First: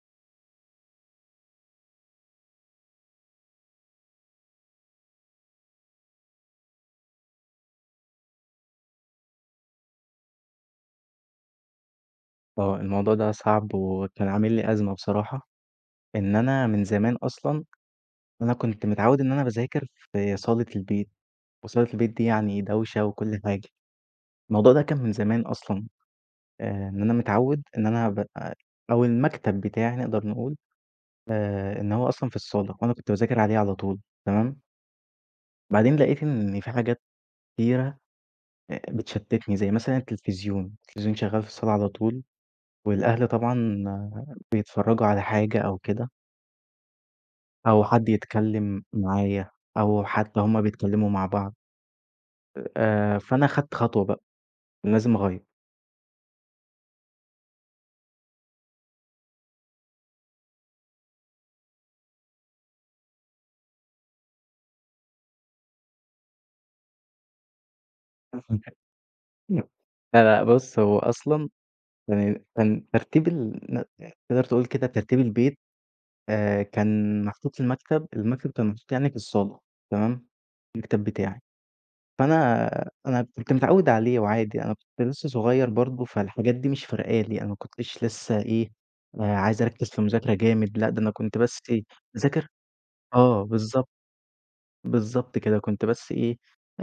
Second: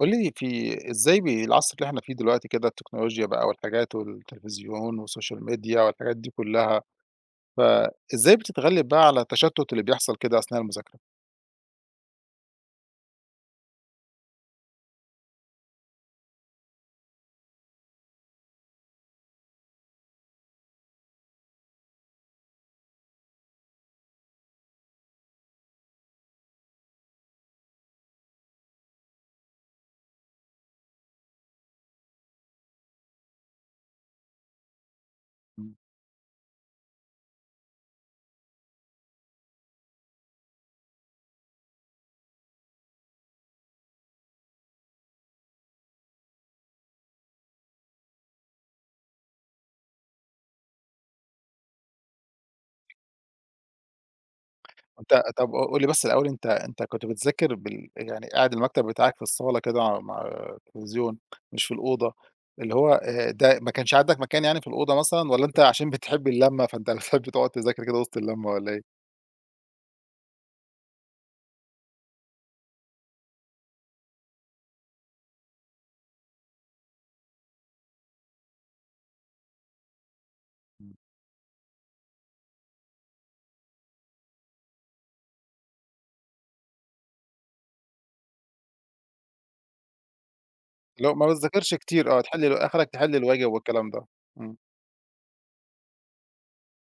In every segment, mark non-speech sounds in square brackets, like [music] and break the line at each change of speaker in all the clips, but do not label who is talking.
قولي لي، في إزاي العصر اللي إحنا فيه دلوقتي كده، التكنولوجيا بقى والحاجات والتلفزيون والسوشيال ميديا والحاجات دي كلّها، فإزاي بتتغلِّب بقى على التشتُّت اللي بيحصل كده أثناء المذاكرة؟
آه، الموضوع ده صعب وكان عامل لي أزمة بصراحة، إن أنا من زمان أصلًا أنا كنت متعوّد إن أنا باذاكر في صالة البيت، وصالة البيت دي يعني دوشة وكل حاجة، الموضوع ده كان من زمان أصلًا، إن أنا متعوّد إن أنا ب آه، أو المكتب بتاعي نقدر نقول إن هو أصلًا في الصالة، وأنا كنت باذاكر عليه على طول، تمام.
إمم.
بعدين لقيت إن في حاجات كتيرة بتشتتني، زي مثلًا التلفزيون، التلفزيون شغال في الصالة على طول، والأهل طبعًا بيتفرّجوا على حاجة أو كده. أو حد يتكلّم معايا، أو حتى هُم بيتكلّموا مع بعض، فأنا خدت خطوة بقى، لازم
أنت،
أغيّر.
طَب قُل لي بس الأول، أنت كنت بتذاكر يعني قاعد المكتب بتاعك في الصالة كده، مع التلفزيون مش في الأوضة، اللي هو ده ما كانش عندك مكان يعني في الأوضة مثلًا، والّا أنت عشان بتحب اللمّة فأنت [laughs] بتحب تقعد تذاكر كده وسط اللمّة، والّا إيه؟
[laughs] لا، لأ، بُص، هو أصلًا يعني كان ترتيب تقدر تقول كده ترتيب البيت، كان محطوط في المكتب كان محطوط يعني في الصالة، تمام،
إمم.
المكتب بتاعي. فأنا أنا كنت متعوّد عليه وعادي، أنا كنت لسّه صغير برضه، فالحاجات دي مش فارقة لي، أنا ما كنتش لسّه إيه، عايز أركّز في المذاكرة جامد، لأ ده
اللي
أنا
هو ما
كنت بس
بتذاكرش
إيه،
كتير، آه، تحِل
باذاكر،
ال آخرك تحِل
آه،
الواجب
بالضبط،
والكلام ده. إمم.
بالضبط كده، كنت بس إيه،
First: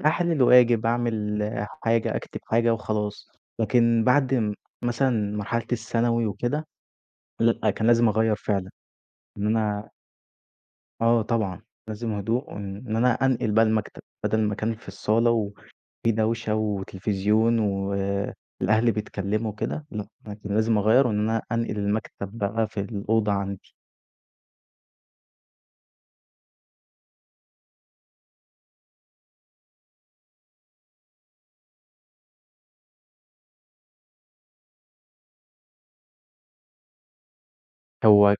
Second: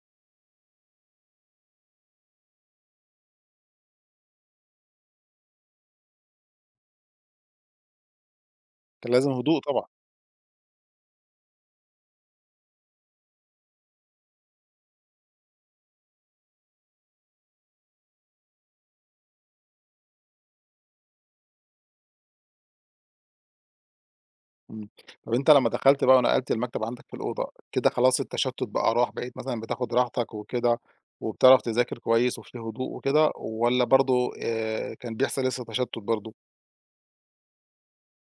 أحلِّل واجب، أعمل آه، حاجة، أكتب حاجة وخلاص، لكن بعد م مثلًا مرحلة الثانوي وكده، لأ، كان لازم أغيّر فعلًا،
كان لازم
إن
هدوء طبعًا.
أنا آه طبعًا، لازم هدوء وإن أنا أنقل بقى المكتب، بدل ما كان في الصالة وفي دوشة وتلفزيون والأهل بيتكلّموا وكده، لأ، أنا كان لازم أغيّر وإن أنا أنقل المكتب بقى في الأوضة عندي،
إمم. طب أنت لمّا دخلت بقى ونقلت المكتب عندك في الأوضة، كده خلاص التشتت بقى راح، بقيت مثلًا بتاخد راحتك وكده، وبتعرف تذاكر كويس وفي هدوء وكده، والّا برضه كان بيحصل لسه تشتت برضه؟
هو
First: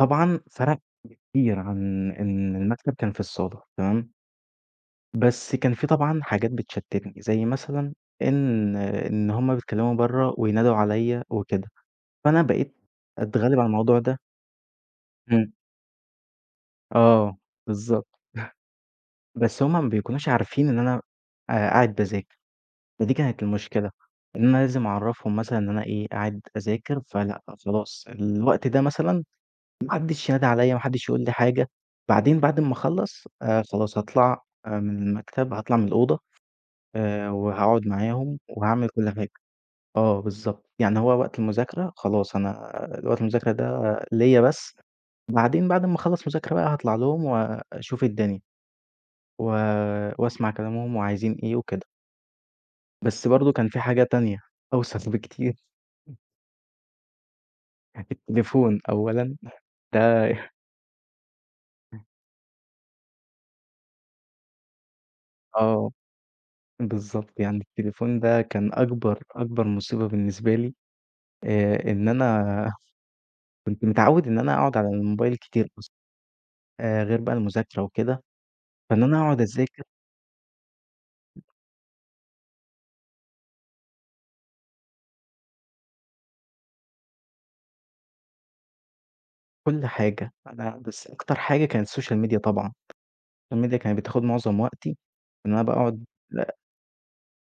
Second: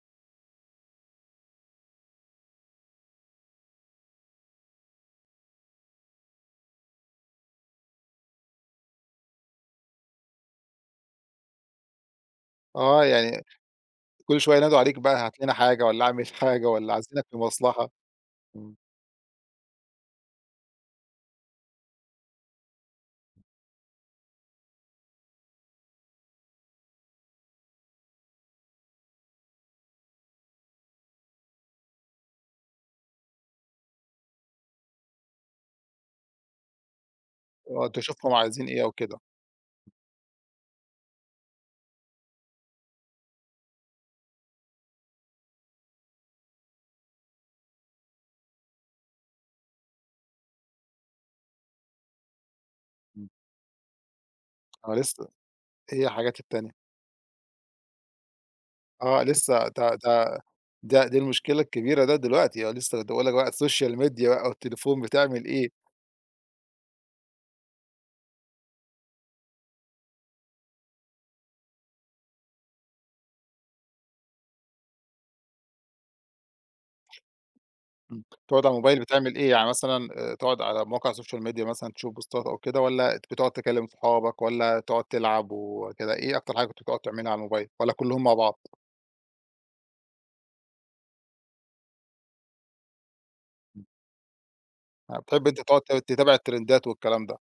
طبعًا فرق كتير عن إن المكتب كان في الصالة، تمام؟ بس كان في طبعًا حاجات بتشتّتني، زي مثلًا إن هُم بيتكلّموا برّه وينادوا عليّا وكده، فأنا بقيت
آه، يعني
أتغلّب على الموضوع ده.
كل شوية ينادوا عليك بقى، هات
إمم.
لنا حاجة والّا اعمل [laughs] حاجة، والّا عايزينك
آه،
في مصلحة.
بالضبط.
إمم.
بس هُم ما بيكونوش عارفين إن أنا قاعد باذاكر، فدي كانت المشكلة، إن أنا لازم أعرّفهم مثلًا إن أنا إيه، قاعد أذاكر، فلأ خلاص الوقت ده مثلًا ما حدّش ينادي عليّا، ما حدّش يقول لي حاجة، بعدين بعد أمّا أخلّص خلاص هاطلع من المكتب، هاطلع من الأوضة وهاقعد
آه، تشوفهم
معاهم
عايزين إيه
وهاعمل
أو
كل
كده.
حاجة. آه بالضبط، يعني هو وقت المذاكرة خلاص أنا، وقت المذاكرة ده ليّا بس، بعدين بعد ما أخلّص مذاكرة بقى هاطلع لهم وأشوف الدنيا و وأسمع كلامهم وعايزين إيه وكده، بس
إمم.
برضه كان في حاجة تانية
آه،
أوسخ
لسه
بكتير،
هي حاجات التانية.
[laughs] التليفون
آه
أولًا،
لسه، ده
ده
ده
[laughs]
ده دي المشكلة الكبيرة ده دلوقتي، آه لسه كنت باقول لك بقى، السوشيال ميديا بقى والتليفون بتعمل إيه.
آه بالضبط، يعني التليفون ده كان أكبر أكبر مصيبة بالنسبة لي، إن أنا [laughs] كنت متعوّد إن أنا أقعد على الموبايل كتير أصلًا، غير بقى المذاكرة وكده،
إمم. بتقعد على الموبايل
فإن أنا
بتعمل
أقعد
إيه؟ يعني
أذاكر
مثلًا تقعد على مواقع السوشيال ميديا مثلًا تشوف بوستات أو كده، والّا بتقعد تكلم صحابك، والّا تقعد تلعب وكده؟ إيه أكتر حاجة كنت بتقعد تعملها على الموبايل، والّا كلّهم مع بعض؟
كل حاجة، أنا بس أكتر حاجة كانت السوشيال ميديا طبعًا، السوشيال ميديا
إمم.
كانت بتاخد معظم وقتي،
آه، بتحب
إن
أنت
أنا
تقعد ت
باقعد،
تتابع
لأ،
الترندات والكلام ده.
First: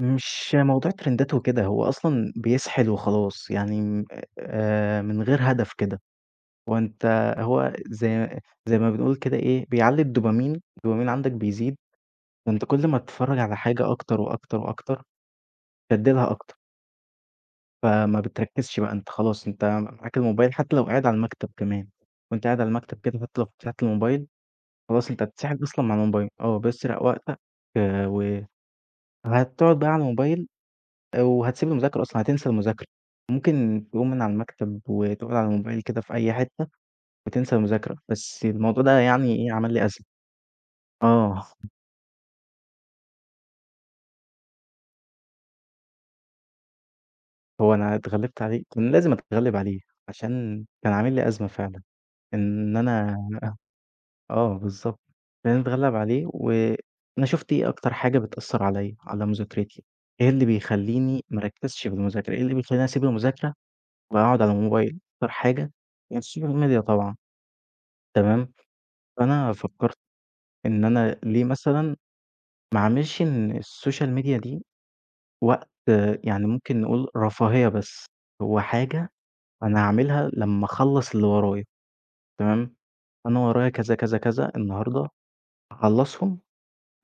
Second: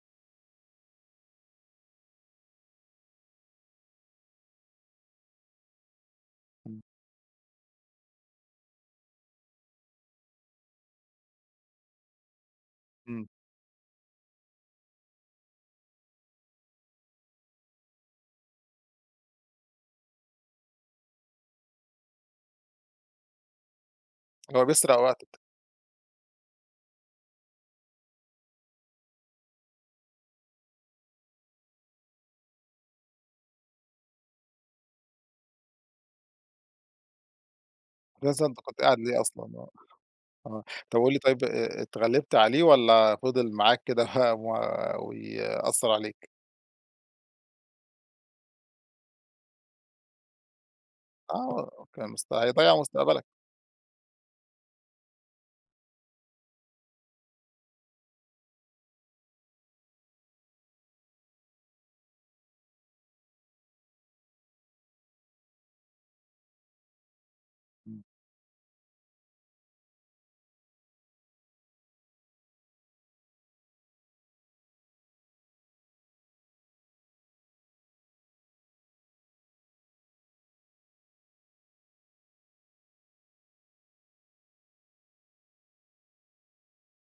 مش موضوع ترندات وكده، هو أصلًا بيسحل وخلاص، يعني م من غير هدف كده، هو
إمم.
أنت هو زي زي ما بنقول كده إيه، بيعلّي الدوبامين، الدوبامين عندك بيزيد، فأنت كل ما
إمم.
تتفرّج على حاجة أكتر وأكتر وأكتر، تدّي لها أكتر، فما بتركّزش بقى أنت خلاص، أنت معاك الموبايل حتى لو قاعد على المكتب كمان، وأنت قاعد على المكتب كده حتى لو فتحت الموبايل
هو بيسرق
خلاص أنت
وقتك.
هتتسحل أصلًا مع الموبايل، آه، بيسرق وقتك، آه، وهتقعد بقى على الموبايل وهتسيب المذاكرة أصلًا، هتنسى المذاكرة. ممكن تقوم من على المكتب وتقعد على الموبايل كده في أي حتة وتنسى المذاكرة،
[laughs]
بس
أساسًا أنت كنت
الموضوع ده
قاعد ليه
يعني
أصلًا،
إيه،
آه.
عمل لي أزمة.
آه، طب قُل لي طيب،
آه، [laughs]
اتغلبت عليه والّا فضل معاك كده و ويأثّر عليك؟
هو أنا اتغلبت عليه، كان لازم أتغلب عليه عشان كان عامل لي أزمة فعلًا،
آه، كان
إن
هيضيّع
أنا
مستقبلك.
آه بالضبط، بنتغلّب عليه وأنا شُفت إيه أكتر حاجة بتأثّر عليّا، على مذاكرتي، إيه اللي بيخلّيني ما أركّزش في المذاكرة، إيه اللي بيخلّيني أسيب المذاكرة وأقعد على الموبايل، أكتر حاجة يعني السوشيال ميديا طبعًا، تمام، فأنا فكّرت إن أنا ليه مثلًا ما أعملش إن السوشيال ميديا دي وقت آه، يعني ممكن نقول رفاهية بس، هو حاجة أنا هاعملها لمّا أخلّص اللي ورايا، تمام، أنا ورايا كذا، كذا، كذا النهارده هاخلّصهم،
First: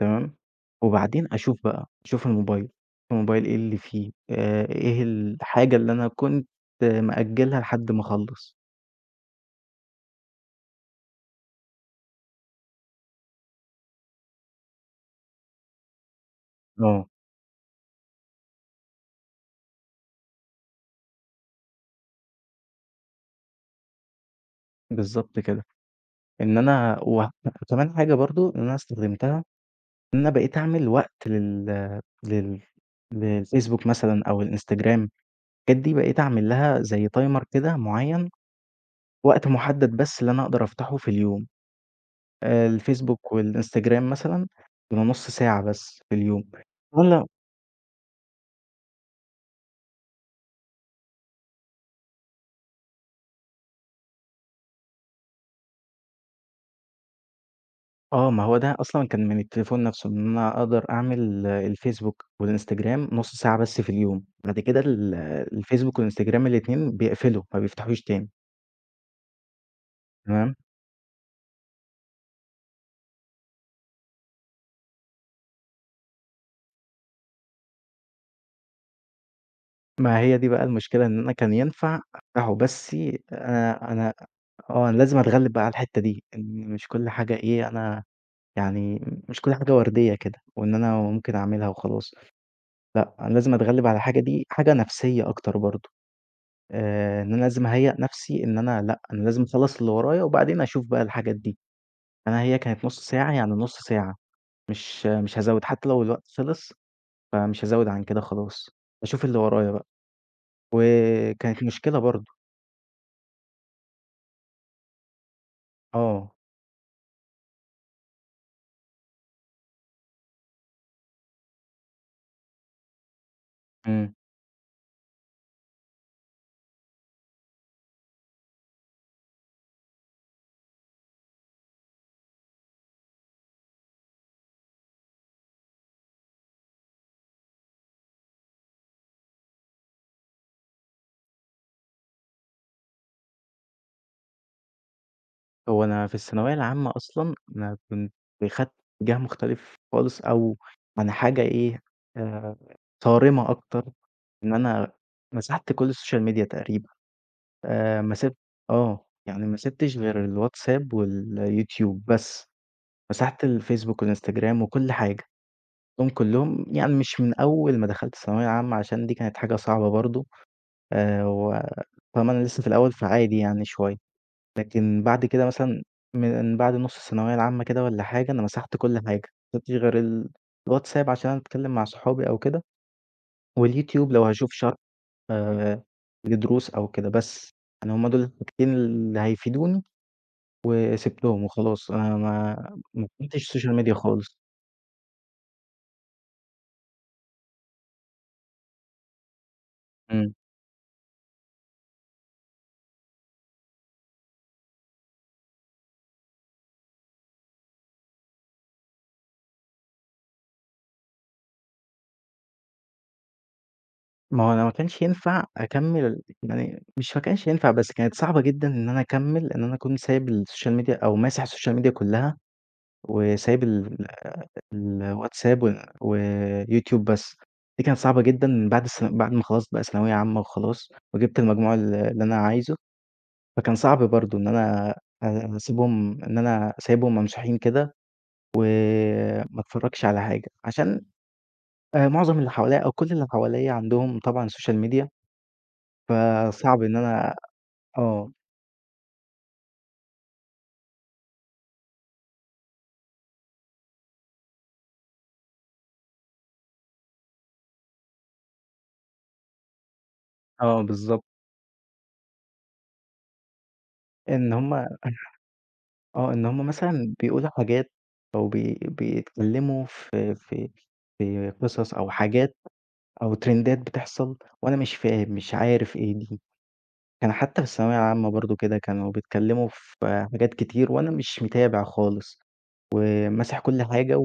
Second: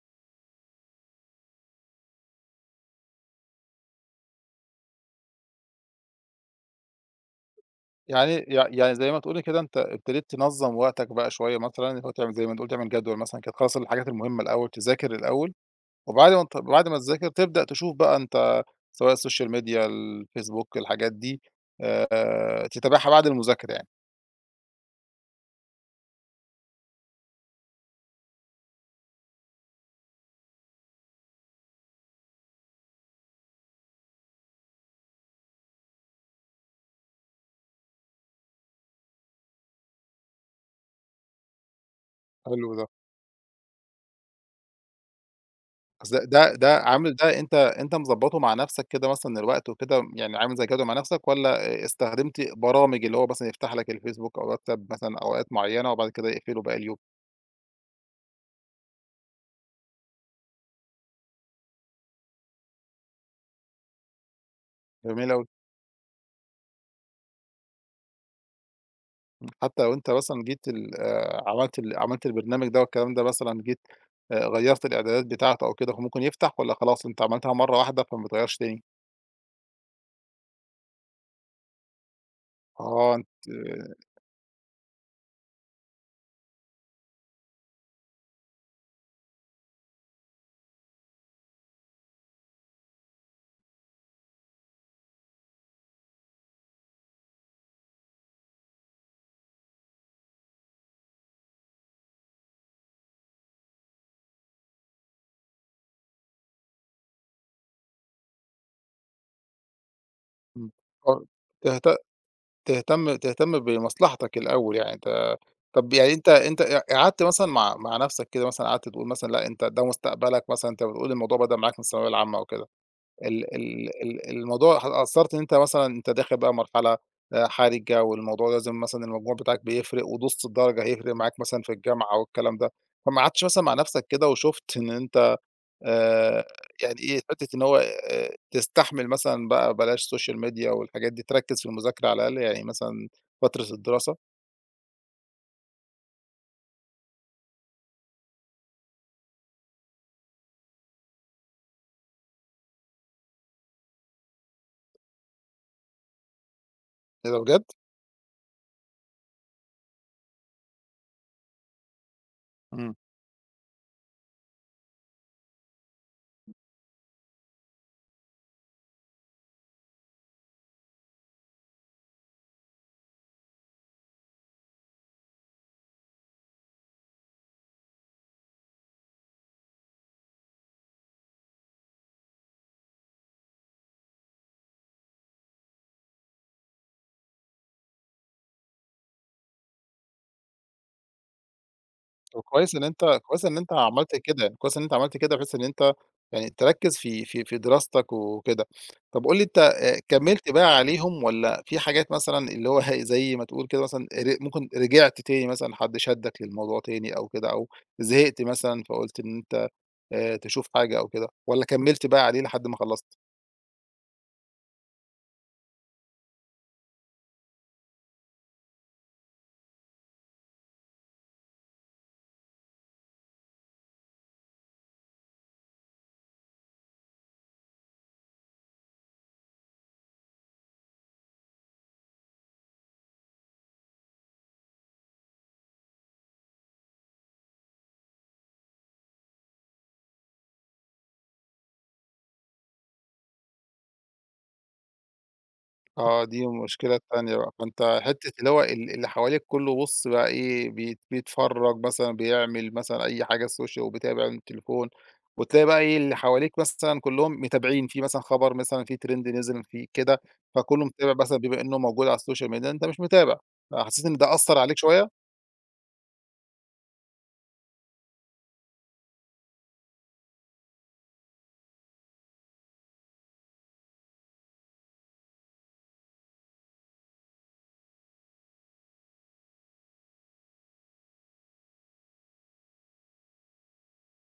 تمام، وبعدين أشوف بقى، أشوف الموبايل، الموبايل إيه اللي فيه، إيه الحاجة اللي أنا كنت مأجّلها لحد ما
يعني
أخلّص.
يع يعني زي ما تقولي كده، أنت ابتديت تنظّم وقتك بقى شوية مثلًا، اللي هو تعمل زي ما بنقول، تعمل جدول مثلًا كده، تخلّص الحاجات المهمة الأول، تذاكر الأول، وبعد ما ت بعد ما
آه،
تذاكر تبدأ تشوف بقى، أنت سواء السوشيال ميديا، الفيسبوك، الحاجات دي تتابعها بعد المذاكرة يعني.
بالضبط كده، إن أنا و وكمان حاجة برضه إن أنا استخدمتها، إن أنا بقيت أعمل وقت لل لل للفيسبوك مثلًا أو الإنستجرام، الحاجات دي بقيت أعمل لها زي timer كده معيّن، وقت محدد بس اللي أنا أقدر أفتحه في اليوم،
حلو ده.
الفيسبوك والإنستجرام مثلًا بيبقى نُص ساعة بس في
أصل ده
اليوم.
ده ده عامل ده، أنت مضبّطه مع نفسك كده مثلًا الوقت وكده، يعني عامل زي جدول مع نفسك، والّا استخدمت برامج اللي هو مثلًا يفتح لك الفيسبوك أو الواتساب مثلًا أوقات معيّنة وبعد كده يقفله باقي اليوم؟
آه، ما هو ده أصلًا كان من التليفون نَفْسه، إن أنا أقدر أعمل آه، الفيسبوك والإنستجرام نُص ساعة بس في اليوم، بعد كده
جميل أوي.
الفيسبوك والإنستجرام الاتنين بيقفلوا، ما بيفتحوش تاني،
حتى لو أنت مثلًا
تمام،
جيت ال عملت البرنامج ده والكلام ده، مثلًا جيت غيّرت الإعدادات بتاعته أو كده، هو ممكن يفتح، والّا خلاص أنت عملتها مرّة واحدة فما بتغيّرش تاني؟
ما هي دي بقى المشكلة إن أنا كان ينفع أفتحه بس،
آه، أنت.
أنا آه، أنا لازم أتغلِّب بقى على الحتّة دي، إن مش كل حاجة إيه، أنا يعني مش كل حاجة وردية كده وإن أنا ممكن أعملها وخلاص، لأ، أنا لازم أتغلِّب على الحاجة دي، حاجة نَفْسيّة أكتر برضه. إن أنا لازم أهيّأ نَفْسي إن أنا لأ، أنا لازم أخلّص اللي ورايا وبعدين أشوف بقى الحاجات دي، أنا هي كانت نُص ساعة، يعني نُص ساعة، مش هازوّد حتى لو الوقت خلص، فمش هازوّد عن كده خلاص، باشوف اللي ورايا بقى،
إمم. آه،
وكانت
تهت
مشكلة برضه
تهتم بمصلحتك الأول يعني أنت. طَب يعني أنت
آه،
أنت قعدت مثلًا مع نَفْسك كده، مثلًا قعدت تقول مثلًا لأ أنت ده مستقبلك مثلًا، أنت بتقول الموضوع بدأ معاك من الثانوية العامة أو كده. ال ال
إمم،
ال الموضوع قصّرت إن أنت مثلًا، أنت داخل بقى مرحلة حرجة، والموضوع لازم مثلًا، المجموع بتاعك بيفرق، ودُست الدرجة هيفرق معاك مثلًا في الجامعة والكلام ده، فما قعدتش مثلًا مع نفسك كده وشُفت إن أنت آآ يعني إيه، حتّة إن هو تستحمل مثلًا بقى بلاش social media والحاجات دي، تركّز في المذاكرة على الأقل يعني مثلًا فترة الدراسة؟
هو أنا في الثانوية العامة أصلًا أنا كنت خدت اتجاه مختلف خالص أو عن حاجة إيه، آآ، صارمة أكتر، إن أنا مسحت كل السوشيال ميديا تقريبًا.
إيه ده بجد؟
ما سِبت آه، يعني ما سِبتش غير الواتساب واليوتيوب بس،
إمم.
مسحت الفيسبوك والإنستجرام وكل حاجة، مسحتهم كلّهم، يعني مش من أول ما دخلت ثانوية عامة عشان دي كانت حاجة صعبة برضه، و فاهمة أنا لسه في الأول فعادي يعني شوية، لكن بعد كده مثلًا من بعد نُص الثانوية العامة كده والّا حاجة، أنا مسحت كل حاجة، ما سِبتش غير الواتساب عشان أتكلم مع صحابي أو كده، واليوتيوب لو هاشوف شرح آآ لدروس أو كده بس، يعني هُم دول الحاجتين اللي هيفيدوني وسِبتهم وخلاص، أنا ما
وكويس إن
ما
أنت كويس إن
كنتش
أنت
social media
عملت
خالص.
كده، يعني كويس إن أنت عملت كده بحيث إن أنت يعني تركّز في دراستك وكده. طب قُل لي أنت،
إمم.
كمّلت بقى عليهم، والّا في حاجات مثلًا اللي هو زي ما تقول كده مثلًا، ممكن رجعت تاني مثلًا، حد شدّك للموضوع تاني أو كده، أو زهقت مثلًا فقُلت إن أنت تشوف حاجة أو كده، والّا كمّلت بقى عليه لحد ما خلّصت؟
ما هو أنا ما كانش ينفع أكمّل يعني مش ما كانش ينفع، بس كانت صعبة جدًا إن أنا أكمّل إن أنا أكون سايب الsocial media أو ماسح الsocial media كلّها وسايب الWhatsApp وYouTube بس. دي كانت صعبة جدًا بعد ما خلاص بقى ثانوية عامة وخلاص وجِبت المجموع اللي أنا عايزه، فكان صعب برضه إن أنا أسيبهم، إن أنا سايبهم ممسوحين كده وما اتفرّجش على حاجة، عشان معظم اللي حواليّا أو كل اللي حواليّا عندهم طبعًا social media،
آه، دي
فصعب
المشكلة
إن أنا
التانية بقى، فأنت
آه،
حتّة اللي هو اللي حواليك كلّه بُص بقى إيه، بيتفرّج مثلًا، بيعمل مثلًا أي حاجة الsocial وبيتابع التليفون، وتلاقي بقى إيه، اللي حواليك مثلًا كلّهم متابعين، في مثلًا خبر مثلًا، في trend نزل، في كده،
آه
فكلّه متابع
بالضبط.
مثلًا بما إنه موجود على الsocial media، أنت مش متابع، فحسّيت إن ده
إن
أثّر
هم
عليك شوية؟
[laughs] آه، إن هم مثلًا بيقولوا حاجات أو بي بيتكلّموا في قصص أو حاجات أو ترندات بتحصل وأنا مش فاهم، مش عارف إيه دي. كان حتّى في الثانوية العامة برضه كده، كانوا بيتكلّموا في حاجات كتير وأنا مش متابع خالص وماسح كل حاجة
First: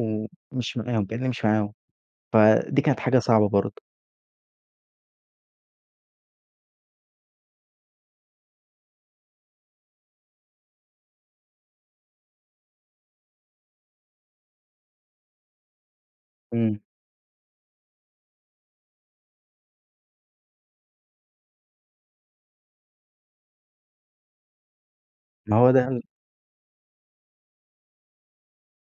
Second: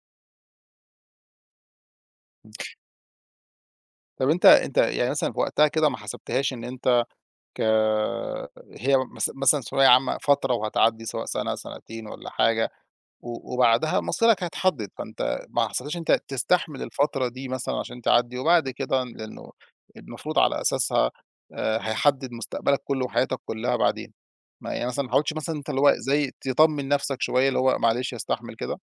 ومش معاهم، كإنّي مش معاهم. فدي كانت حاجة صعبة برضه.
طَب أنت يعني مثلًا في وقتها كده ما حسبتهاش إن أنت ك هي مثلًا ثانوية عامة فترة وهتعدّي، سواء سَنة، سَنتين والّا حاجة، وبعدها مصيرك هيتحدد، فأنت ما حصلكش أنت
إمم،
تستحمل الفترة دي مثلًا عشان تعدّي، وبعد كده لأنه المفروض على أساسها هيحدد مستقبلك كلّه وحياتك كلّها بعدين. ما يعني مثلًا ما حاولتش
ما
مثلًا أنت
هو
اللي هو
ده
زي تطمّن نفسك شوية، اللي هو معلش استحمل كده.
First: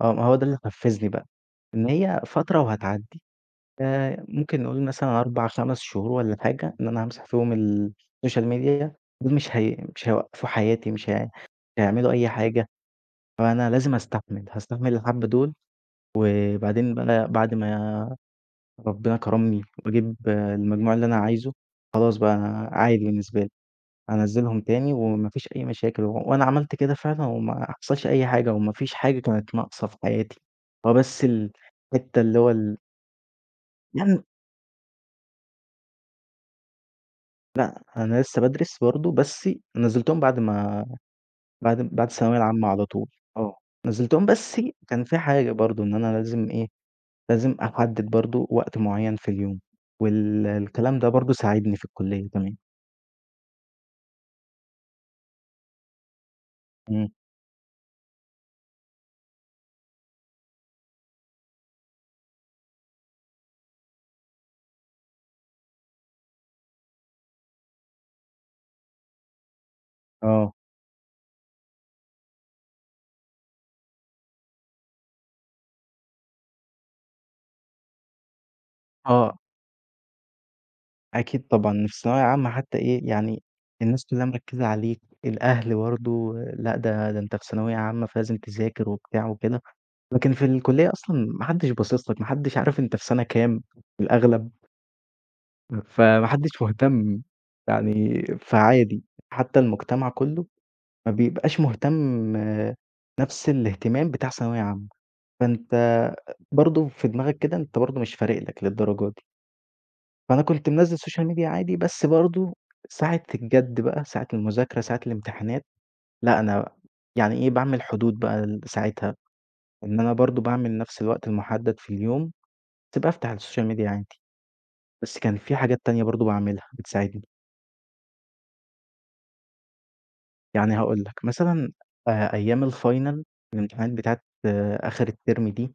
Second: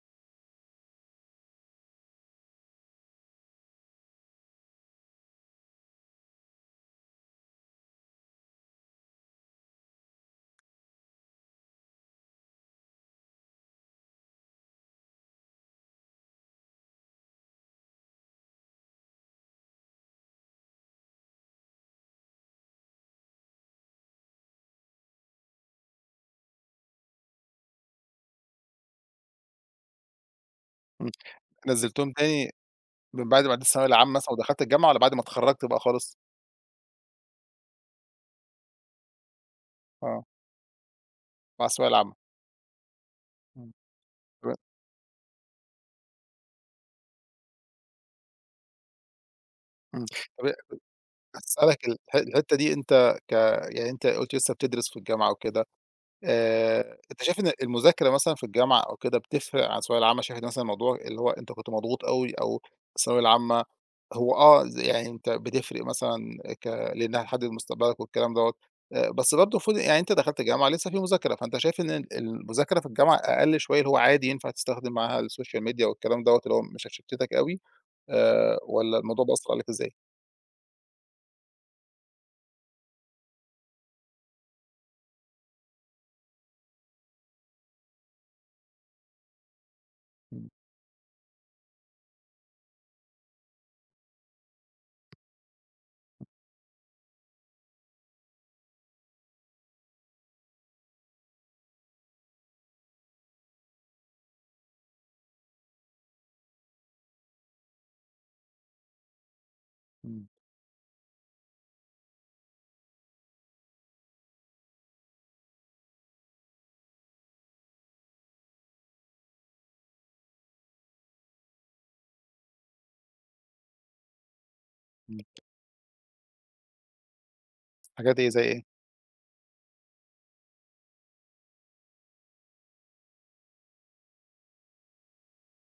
آه، ما هو ده اللي حفزني بقى، إن هي فترة وهتعدّي، ممكن نقول مثلًا 4، 5 شهور والّا حاجة إن أنا هامسح فيهم السوشيال ميديا، دول مش هي مش هيوقّفوا حياتي، مش هي هيعملوا أي حاجة، فأنا لازم أستحمل، هاستحمل الحبّة دول، وبعدين بقى بعد ما ربنا كرمني وأجيب آه، المجموع اللي أنا عايزه، خلاص بقى أنا عادي بالنسبة لي. هانزّلهم تاني وما فيش أي مشاكل، وأنا عملت كده فعلًا وما حصلش أي حاجة وما فيش حاجة كانت ناقصة في حياتي، هو
إمم.
بس
نزّلتهم
الحتّة اللي هو
تاني من بعد ما عدّيت الثانوية العامة
يعني
مثلًا ودخلت الجامعة، والّا بعد ما اتخرجت بقى خالص؟
أنا لسّه بادرس برضه، بس نزّلتهم
آه،
بعد ما
مع
بعد
الثانوية
بعد
العامة.
الثانوية العامة على طول، آه،
إمم.
نزّلتهم
تمام.
بس كان في حاجة برضه إن أنا لازم إيه، لازم أحدد برضه وقت معيّن في اليوم،
إمم. طب
الكلام ده برضه ساعدني في
أسألك
الكلية
الحتّة
كمان،
دي، أنت يعني أنت قُلت لسه بتدرس في الجامعة وكده،
إمم،
أنت شايف إن المذاكرة مثلًا في الجامعة أو كده بتفرق عن الثانوية العامة؟ شايف إن مثلًا الموضوع اللي هو أنت كنت مضغوط أوي، أو الثانوية العامة هو آه، يعني أنت بتفرق مثلًا لإنها هتحدد مستقبلك والكلام دوّة، بس برضه المفروض يعني أنت دخلت
آه،
جامعة لسه في مذاكرة، فأنت شايف إن المذاكرة في الجامعة أقل شوية، اللي هو عادي ينفع تستخدم معاها السوشيال ميديا والكلام دوّة، اللي هو مش هتشتتك أوي والّا الموضوع
آه.
بيأثر عليك إزاي؟
أكيد طبعًا، في ثانوية عامة حتى إيه، يعني الناس كلّها مركّزة عليك، الأهل برضه لأ ده ده أنت في ثانوية عامة فلازم تذاكر وبتاع وكده، لكن في
إمم.
الكلية أصلًا ما حدّش باصص لك، ما حدّش عارف أنت في سَنة كام في الأغلب، فما حدّش مهتم يعني فعادي، حتى المجتمع كلّه ما بيبقاش مهتم آه، نفس الاهتمام بتاع ثانوية عامة، فأنت برضه في دماغك كده أنت برضه مش فارق لك للدرجة دي.
إمم.
فأنا كنت منزّل السوشيال ميديا عادي، بس برضه ساعة الجَد بقى، ساعة المذاكرة، ساعة الامتحانات، لأ أنا يعني إيه، باعمل حدود بقى ل ساعتها، إن أنا برضه باعمل نفس الوقت المُحدد في اليوم، بس بافتح السوشيال ميديا عادي. بس
إمم.
كان في حاجات تانية برضه باعملها بتساعدني،
حاجات إيه، زي إيه؟
يعني هاقول لك مثلًا أيام الفاينل، الامتحانات بتاعة آخر الترم دي،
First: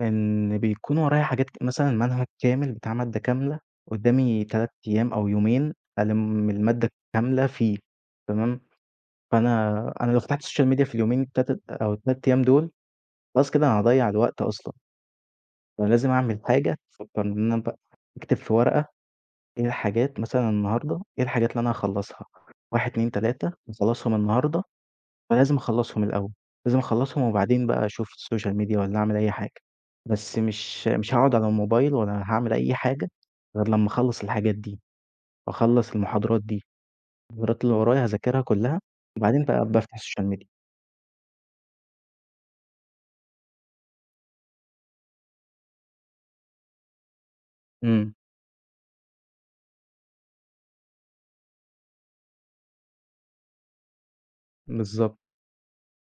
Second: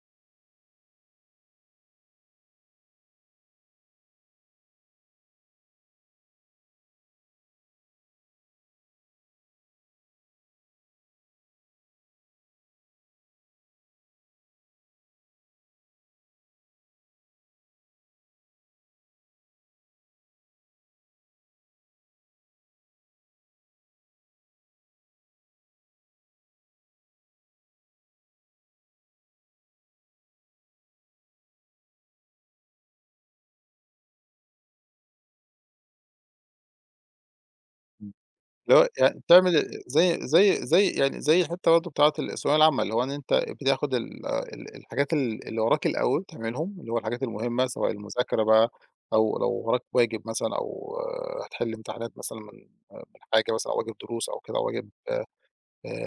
كان بيكون ورايا حاجات ك مثلًا منهج كامل بتاع مادة كاملة، قُدّامي 3 أيام أو يومين ألِم المادة كاملة فيه، تمام؟ فأنا أنا لو فتحت السوشيال ميديا في اليومين التلات أو ال3 أيام دول، خلاص كده أنا هاضيّع الوقت أصلًا، فأنا لازم أعمل حاجة أفكّر إن أنا بقى أكتب في ورقة إيه الحاجات مثلًا النهارده، إيه الحاجات اللي أنا هاخلّصها، 1، 2، 3 هاخلّصهم النهارده، فلازم أخلّصهم الأول، لازم أخلّصهم وبعدين بقى أشوف السوشيال ميديا والّا أعمل أي حاجة، بس مش هاقعد على الموبايل ولا هاعمل أي حاجة غير لمّا أخلّص الحاجات دي، وأخلّص المحاضرات دي، المحاضرات اللي ورايا هاذاكرها كلّها،
اللي هو يعني
وبعدين بقى
بتعمل
بافتح
زي
السوشيال ميديا.
زي زي يعني زي الحتّة برضه بتاعة الثانوية العامة، اللي هو إن أنت بتاخد ال ال الحاجات ال اللي وراك الأول تعملهم، اللي هو الحاجات المهمة سواء
إمم،
المذاكرة بقى، أو لو وراك واجب مثلًا أو هتحل امتحانات مثلًا من حاجة مثلًا، أو واجب دروس أو كده، أو واجب
بالضبط.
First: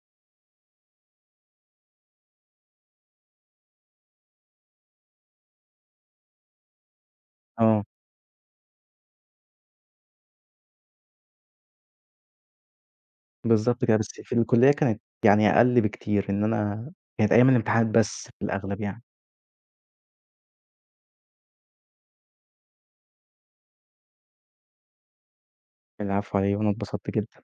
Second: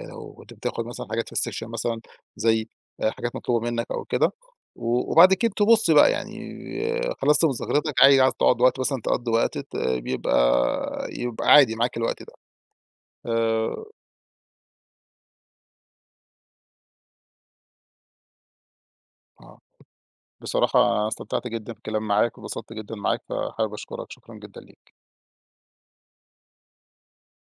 لو كنت بتاخد مثلًا حاجات في السكشن مثلًا، زي حاجات مطلوبة منّك أو كده، وبعد كده تبُص بقى يعني، آه، خلصت
آه،
مذاكرتك، عايز تقعد وقت مثلًا تقضّي وقت ت بيبقى يبقى عادي معاك الوقت ده.
بالضبط
آآ
كده، بس في الكلية كانت يعني أقل بكتير، إن أنا كانت أيام الامتحانات بس في الأغلب يعني،
آه، بصراحة أنا استمتعت جدًا بالكلام معاك، واتبسطت جدًا معاك، فحابب أشكرك، شكرًا جدًا ليك.
العفو على إيه وأنا اتبسطت جدًا.